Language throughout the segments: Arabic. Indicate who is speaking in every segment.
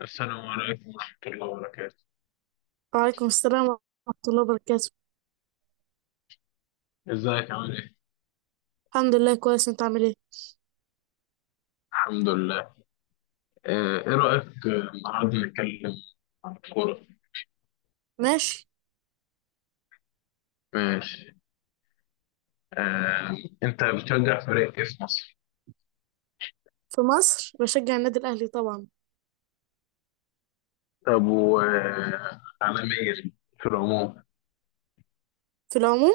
Speaker 1: السلام عليكم ورحمة الله وبركاته.
Speaker 2: وعليكم السلام ورحمة الله وبركاته.
Speaker 1: ازيك عامل ايه؟
Speaker 2: الحمد لله كويس. انت عامل ايه؟
Speaker 1: الحمد لله. ايه رأيك النهارده نتكلم عن الكورة.
Speaker 2: ماشي.
Speaker 1: ماشي. آه، انت بتشجع فريق ايه في مصر؟
Speaker 2: في مصر بشجع النادي الأهلي طبعا.
Speaker 1: طب وعالميا، في العموم،
Speaker 2: في العموم.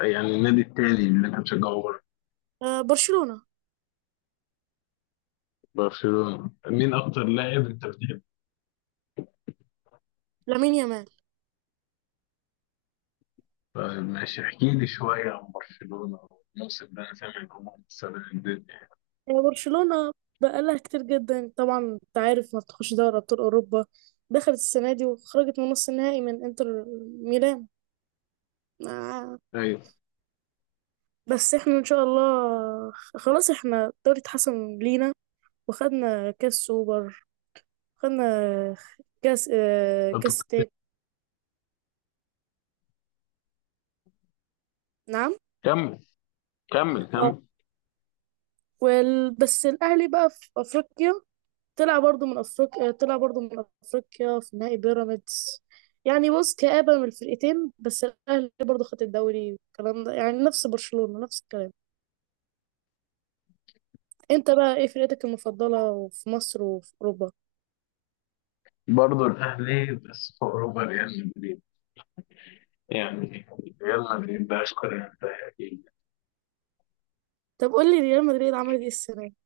Speaker 1: يعني النادي التاني اللي انت بتشجعه بره.
Speaker 2: آه، برشلونة.
Speaker 1: برشلونة، مين اكتر لاعب انت بتحبه؟
Speaker 2: لامين يامال.
Speaker 1: طيب ماشي، احكي لي شوية عن برشلونة الموسم ده، انا سامع ان هم مكسرين الدنيا.
Speaker 2: آه، برشلونة بقالها كتير جدا، طبعا انت عارف ما بتخش دوري أبطال أوروبا. دخلت السنة دي وخرجت من نص النهائي من انتر ميلان. آه.
Speaker 1: ايوه.
Speaker 2: بس احنا ان شاء الله خلاص، احنا الدوري اتحسن لينا وخدنا كاس سوبر. خدنا كاس آه
Speaker 1: طب
Speaker 2: كاس تاني. نعم.
Speaker 1: كمل كمل كمل.
Speaker 2: بس الاهلي بقى في افريقيا، طلع برضو من افريقيا في نهائي بيراميدز. يعني بص، كآبة من الفرقتين. بس الاهلي برضو خد الدوري والكلام ده، يعني نفس برشلونة، نفس الكلام. انت بقى ايه فرقتك المفضلة في مصر وفي اوروبا؟
Speaker 1: برضه الأهلي، بس فوق ربع ريال مدريد، يعني ريال مدريد ده أشكر، يعني ده أكيد.
Speaker 2: طب قول لي ريال مدريد عملت ايه السنة دي؟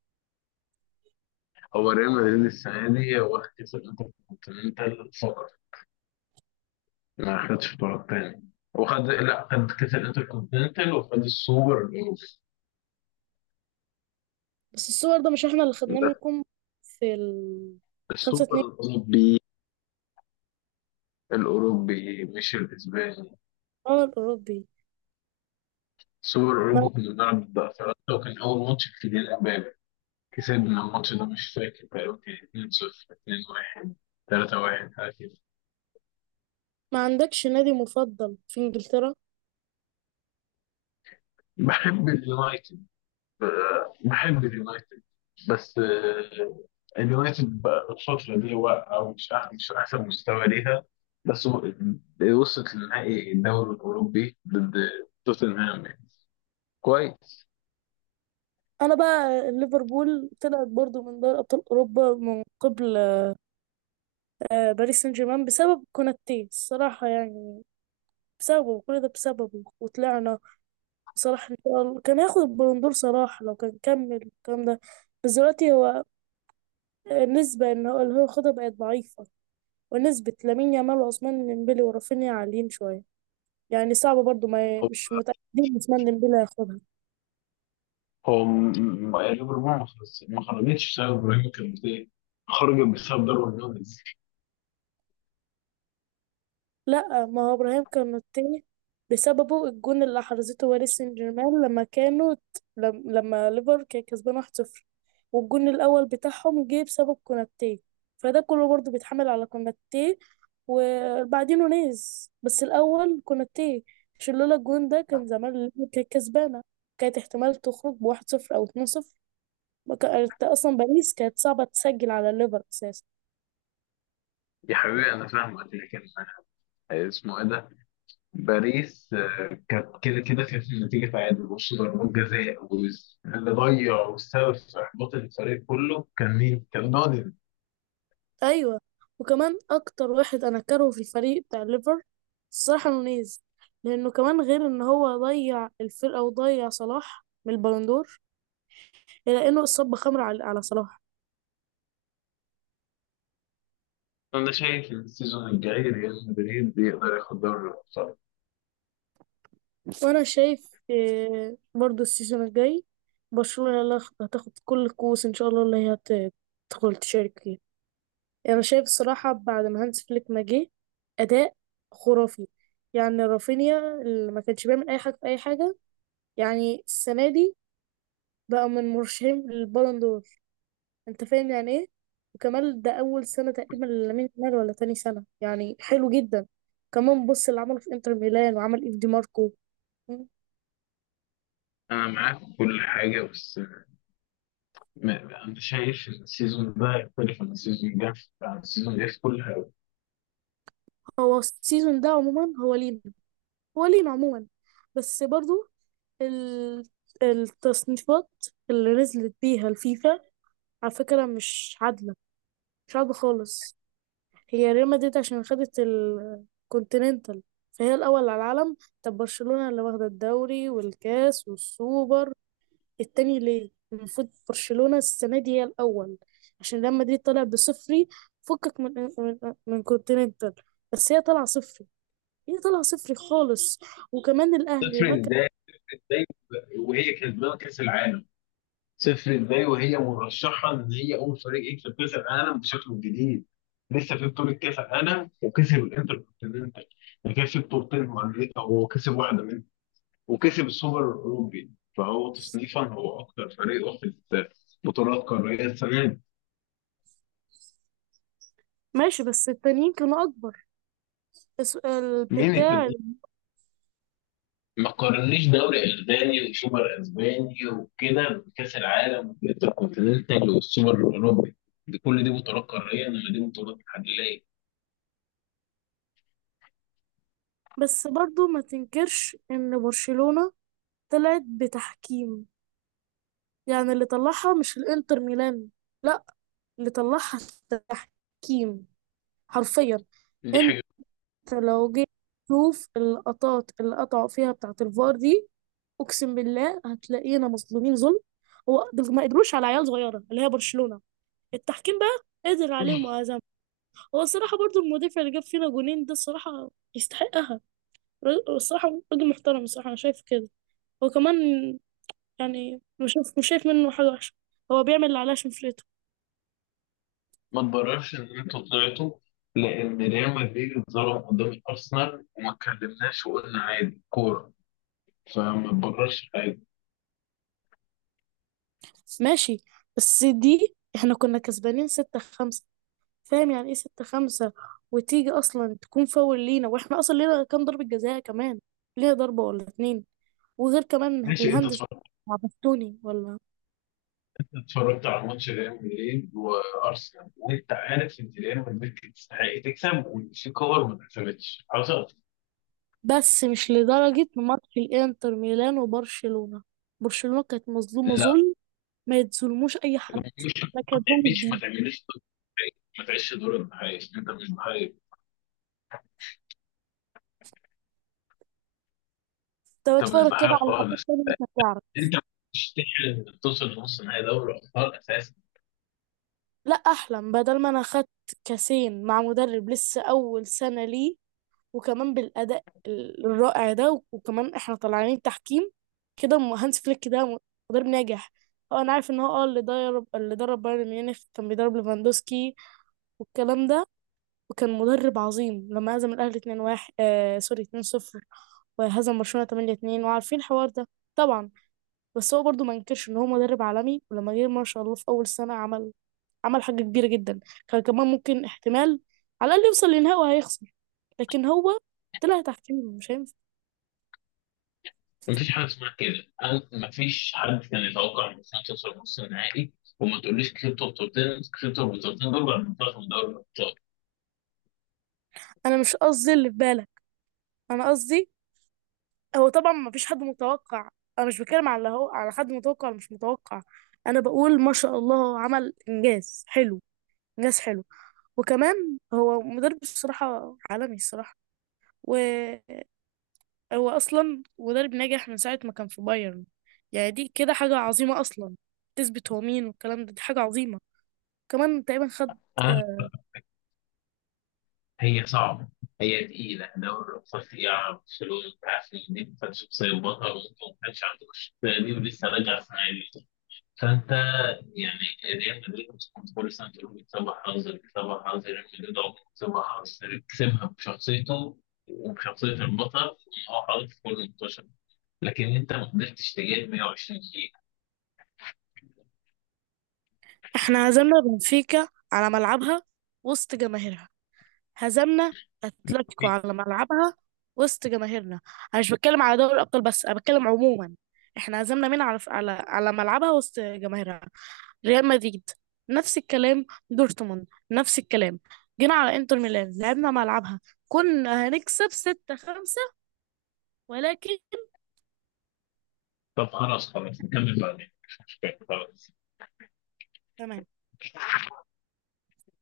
Speaker 1: هو ريال مدريد السنة دي هو واخد كأس الانتركونتيننتال فقط، ما خدش بطولات تاني. وخد، لا، خد كأس الانتركونتيننتال وخد السوبر الأوروبي.
Speaker 2: بس الصور ده مش احنا اللي خدناه
Speaker 1: ده
Speaker 2: منكم في ال 5
Speaker 1: السوبر
Speaker 2: 2
Speaker 1: الأوروبي. الأوروبي مش الأسباني.
Speaker 2: الاوروبي.
Speaker 1: السوبر الأوروبي
Speaker 2: ما...
Speaker 1: كنا بنلعب ضد أفريقيا، وكان أول ماتش في كيليان إمبابي. كسبنا الماتش ده، مش فاكر، تقريبا كان 2-0، 2-1، 3-1، حاجة.
Speaker 2: ما عندكش نادي مفضل في انجلترا؟
Speaker 1: بحب اليونايتد. بحب اليونايتد. بس اليونايتد بقى الفترة دي واقعة، ومش مش أحسن مستوى ليها. بس و- وصلت لنهائي الدوري الأوروبي ضد توتنهام، يعني كويس.
Speaker 2: انا بقى ليفربول، طلعت برضو من دوري ابطال اوروبا من قبل. باريس سان جيرمان بسبب كوناتي الصراحه يعني. بسببه، كل ده بسببه، وطلعنا. صلاح ان شاء الله كان هياخد البالون دور، صلاح لو كان كمل الكلام ده. بس دلوقتي هو النسبه ان هو اللي هو ياخدها بقت ضعيفه، ونسبه لامين يامال وعثمان ديمبلي ورافينيا عاليين شويه. يعني صعب برضو، ما
Speaker 1: هو
Speaker 2: مش متاكدين عثمان ديمبلي هياخدها.
Speaker 1: هو م- ليفربول ما خرجتش بسبب إبراهيم، كان خرجت بسبب ضربة جزاء.
Speaker 2: لا، ما هو ابراهيم كان التاني، بسببه الجون اللي حرزته باريس سان جيرمان لما كانوا. لما ليفر كان كسبان 1-0، والجون الاول بتاعهم جه بسبب كوناتي. فده كله برضه بيتحمل على كوناتي وبعدين نونيز، بس الاول كوناتي. عشان لولا الجون ده كان زمان ليفر كانت كسبانه، كانت احتمال تخرج بواحد صفر او 2-0. ما كان- اصلا باريس كانت صعبه تسجل على ليفر اساسا.
Speaker 1: يا حبيبي أنا فاهمك، لكن اسمه إيه ده، باريس، كانت كده كده، كانت النتيجه تعادل وش ضربات جزاء، واللي ضيع والسبب في احباط الفريق كله كان مين؟ كان نادي.
Speaker 2: ايوه. وكمان اكتر واحد انا كارهه في الفريق بتاع الليفر، الصراحه، نونيز. لانه كمان غير ان هو ضيع الفرقه وضيع صلاح من البالندور، الا انه اصاب بخمره على صلاح.
Speaker 1: انا شايف ان السيزون الجاي ريال مدريد يقدر ياخد دوري الابطال.
Speaker 2: وانا شايف إيه برضو السيزون الجاي؟ برشلونه هي اللي هتاخد كل الكؤوس ان شاء الله، اللي هي هتدخل تشارك فيها. يعني انا شايف الصراحه بعد ما هانز فليك ما جه، اداء خرافي. يعني رافينيا اللي ما كانش بيعمل اي حاجه في اي حاجه، يعني السنه دي بقى من مرشحين للبالون دور. انت فاهم يعني ايه؟ وكمان ده اول سنه تقريبا لامين يامال ولا تاني سنه، يعني حلو جدا. كمان بص اللي عمله في انتر ميلان وعمل ايف دي ماركو.
Speaker 1: انا معاك في كل حاجه، بس انا شايف ان السيزون ده يختلف عن السيزون اللي جه، عن السيزون اللي جه في كل حاجه.
Speaker 2: هو السيزون ده عموما هو لينا، هو لينا عموما. بس برضو ال- التصنيفات اللي نزلت بيها الفيفا على فكره مش عادله، مش عادله خالص. هي ريال مدريد عشان خدت الكونتيننتال فهي الأول على العالم. طب برشلونة اللي واخدة الدوري والكاس والسوبر التاني ليه؟ المفروض برشلونة السنة دي هي الأول. عشان ريال مدريد طلع بصفري، فكك من كونتيننتال. بس هي طالعة صفري، هي طالعة صفري خالص. وكمان الأهلي
Speaker 1: تفرق
Speaker 2: ما كان.
Speaker 1: ازاي؟ ازاي وهي كسبانه كاس العالم؟ صفر ازاي وهي مرشحه ان هي اول فريق يكسب كاس العالم بشكله الجديد؟ لسه في بطوله كاس العالم وكسب الانتركونتيننتال، كسب بطولتين مع امريكا وهو كسب واحده منهم، وكسب السوبر الاوروبي. فهو تصنيفا هو اكثر فريق واخد بطولات قاريه السنه دي.
Speaker 2: ماشي بس التانيين كانوا أكبر، بس
Speaker 1: مين
Speaker 2: البتاع.
Speaker 1: التاني؟ ما قارنيش دوري اسباني وسوبر اسباني وكده بكاس العالم والانتركونتيننتال والسوبر الاوروبي. دي كل دي بطولات قاريه، انما دي بطولات محليه.
Speaker 2: بس برضو ما تنكرش إن برشلونة طلعت بتحكيم. يعني اللي طلعها مش الانتر ميلان، لا، اللي طلعها التحكيم حرفيا.
Speaker 1: دي
Speaker 2: انت
Speaker 1: حاجه.
Speaker 2: لو جيت تشوف اللقطات اللي قطعوا فيها بتاعة الفار دي، اقسم بالله هتلاقينا مظلومين ظلم. هو دول ما قدروش على عيال صغيرة اللي هي برشلونة، التحكيم بقى قدر عليهم وهزم. هو الصراحة برضو المدافع اللي جاب فينا جونين ده، الصراحة يستحقها. الصراحة راجل محترم، الصراحة أنا شايف كده. هو كمان يعني مش شايف منه حاجة وحشة، هو بيعمل اللي عليه عشان فرقته.
Speaker 1: ما تبررش ان انتوا طلعتوا، لان ريال مدريد اتظلم قدام ارسنال وما اتكلمناش وقلنا عادي كوره، فما تبررش حاجه.
Speaker 2: ماشي، بس دي احنا كنا كسبانين 6-5، فاهم يعني ايه 6-5؟ وتيجي اصلا تكون فاول لينا، واحنا اصلا لينا كام ضربة جزاء كمان، لينا ضربة ولا اتنين. وغير كمان
Speaker 1: ماشي، انت
Speaker 2: الهندس
Speaker 1: اتفرجت؟
Speaker 2: بتاع بستوني ولا.
Speaker 1: اتفرجت على ماتش ريال مدريد وارسنال؟ وانت عارف ان ريال مدريد كانت تستحق تكسب، وان في كور ما اتحسبتش حصلت.
Speaker 2: بس مش لدرجة ماتش الانتر ميلان وبرشلونة، برشلونة كانت مظلومة
Speaker 1: لا،
Speaker 2: ظلم. ما يتظلموش اي حد،
Speaker 1: مش
Speaker 2: ما كانت ظلم
Speaker 1: ما
Speaker 2: جديد.
Speaker 1: تعملش دور الضحية. ما تعيش دور الضحيه، انت مش ضحيه.
Speaker 2: طب
Speaker 1: انت مش
Speaker 2: اتفرج
Speaker 1: ضحيه
Speaker 2: كده على الأطفال
Speaker 1: خالص.
Speaker 2: تاني انت هتعرف.
Speaker 1: انت مش تحلم انك توصل لنص نهائي دوري ابطال اساسا.
Speaker 2: لا، احلم بدل ما انا خدت كاسين مع مدرب لسه اول سنة ليه، وكمان بالأداء الرائع ده، وكمان احنا طالعين تحكيم كده. هانس فليك ده مدرب ناجح. اه، انا عارف ان هو اللي درب بايرن ميونخ، كان بيدرب ليفاندوسكي والكلام ده. وكان مدرب عظيم لما هزم الاهلي 2-1، سوري 2-0. وهزم برشلونة 8-2، وعارفين الحوار ده طبعا. بس هو برضو ما انكرش ان هو مدرب عالمي. ولما جه ما شاء الله في اول سنة، عمل عمل حاجة كبيرة جدا. كان كمان ممكن احتمال على الاقل يوصل لنهائي وهيخسر. لكن هو طلع تحكيم، مش هينفع.
Speaker 1: مفيش حاجه اسمها كده. مفيش حد كان يتوقع ان برشلونه توصل نص النهائي، وما تقوليش كسبته بطولتين. كسبته بطولتين دول بعد ما طلعت من دوري الابطال.
Speaker 2: انا مش قصدي اللي في بالك، انا قصدي هو طبعا ما فيش حد متوقع. انا مش بتكلم على اللي هو على حد متوقع ولا مش متوقع، انا بقول ما شاء الله هو عمل انجاز حلو، انجاز حلو. وكمان هو مدرب الصراحه عالمي الصراحه، وهو اصلا مدرب ناجح من ساعه ما كان في بايرن. يعني دي كده حاجه عظيمه اصلا، تثبت هو مين والكلام ده، دي حاجه عظيمه كمان تقريبا خد.
Speaker 1: أنا- هي صعبه، هي تقيله دوري الابطال، تقيله على برشلونه. انت عارف ان دي كانت شخصيه بطل، وانت ما كانش عندك الشخصيه دي، ولسه راجع السنه دي. فانت يعني، ريال مدريد مش كل سنه تقول بيكسبها حظ. بيكسبها حظ؟ ريال مدريد عمره ما كسبها حظ، كسبها بشخصيته وبشخصيه البطل، ان هو حاطط في كل ماتش. لكن انت ما قدرتش تجيب 120 دقيقه.
Speaker 2: احنا هزمنا بنفيكا على ملعبها وسط جماهيرها، هزمنا اتلتيكو على ملعبها وسط جماهيرنا. انا مش بتكلم على دوري الابطال بس، انا بتكلم عموما. احنا هزمنا مين على ملعبها وسط جماهيرها؟ ريال مدريد، نفس الكلام. دورتموند، نفس الكلام. جينا على انتر ميلان لعبنا ملعبها، كنا هنكسب 6-5، ولكن.
Speaker 1: طب خلاص، خلاص نكمل بعدين، مش مشكله، خلاص.
Speaker 2: تمام.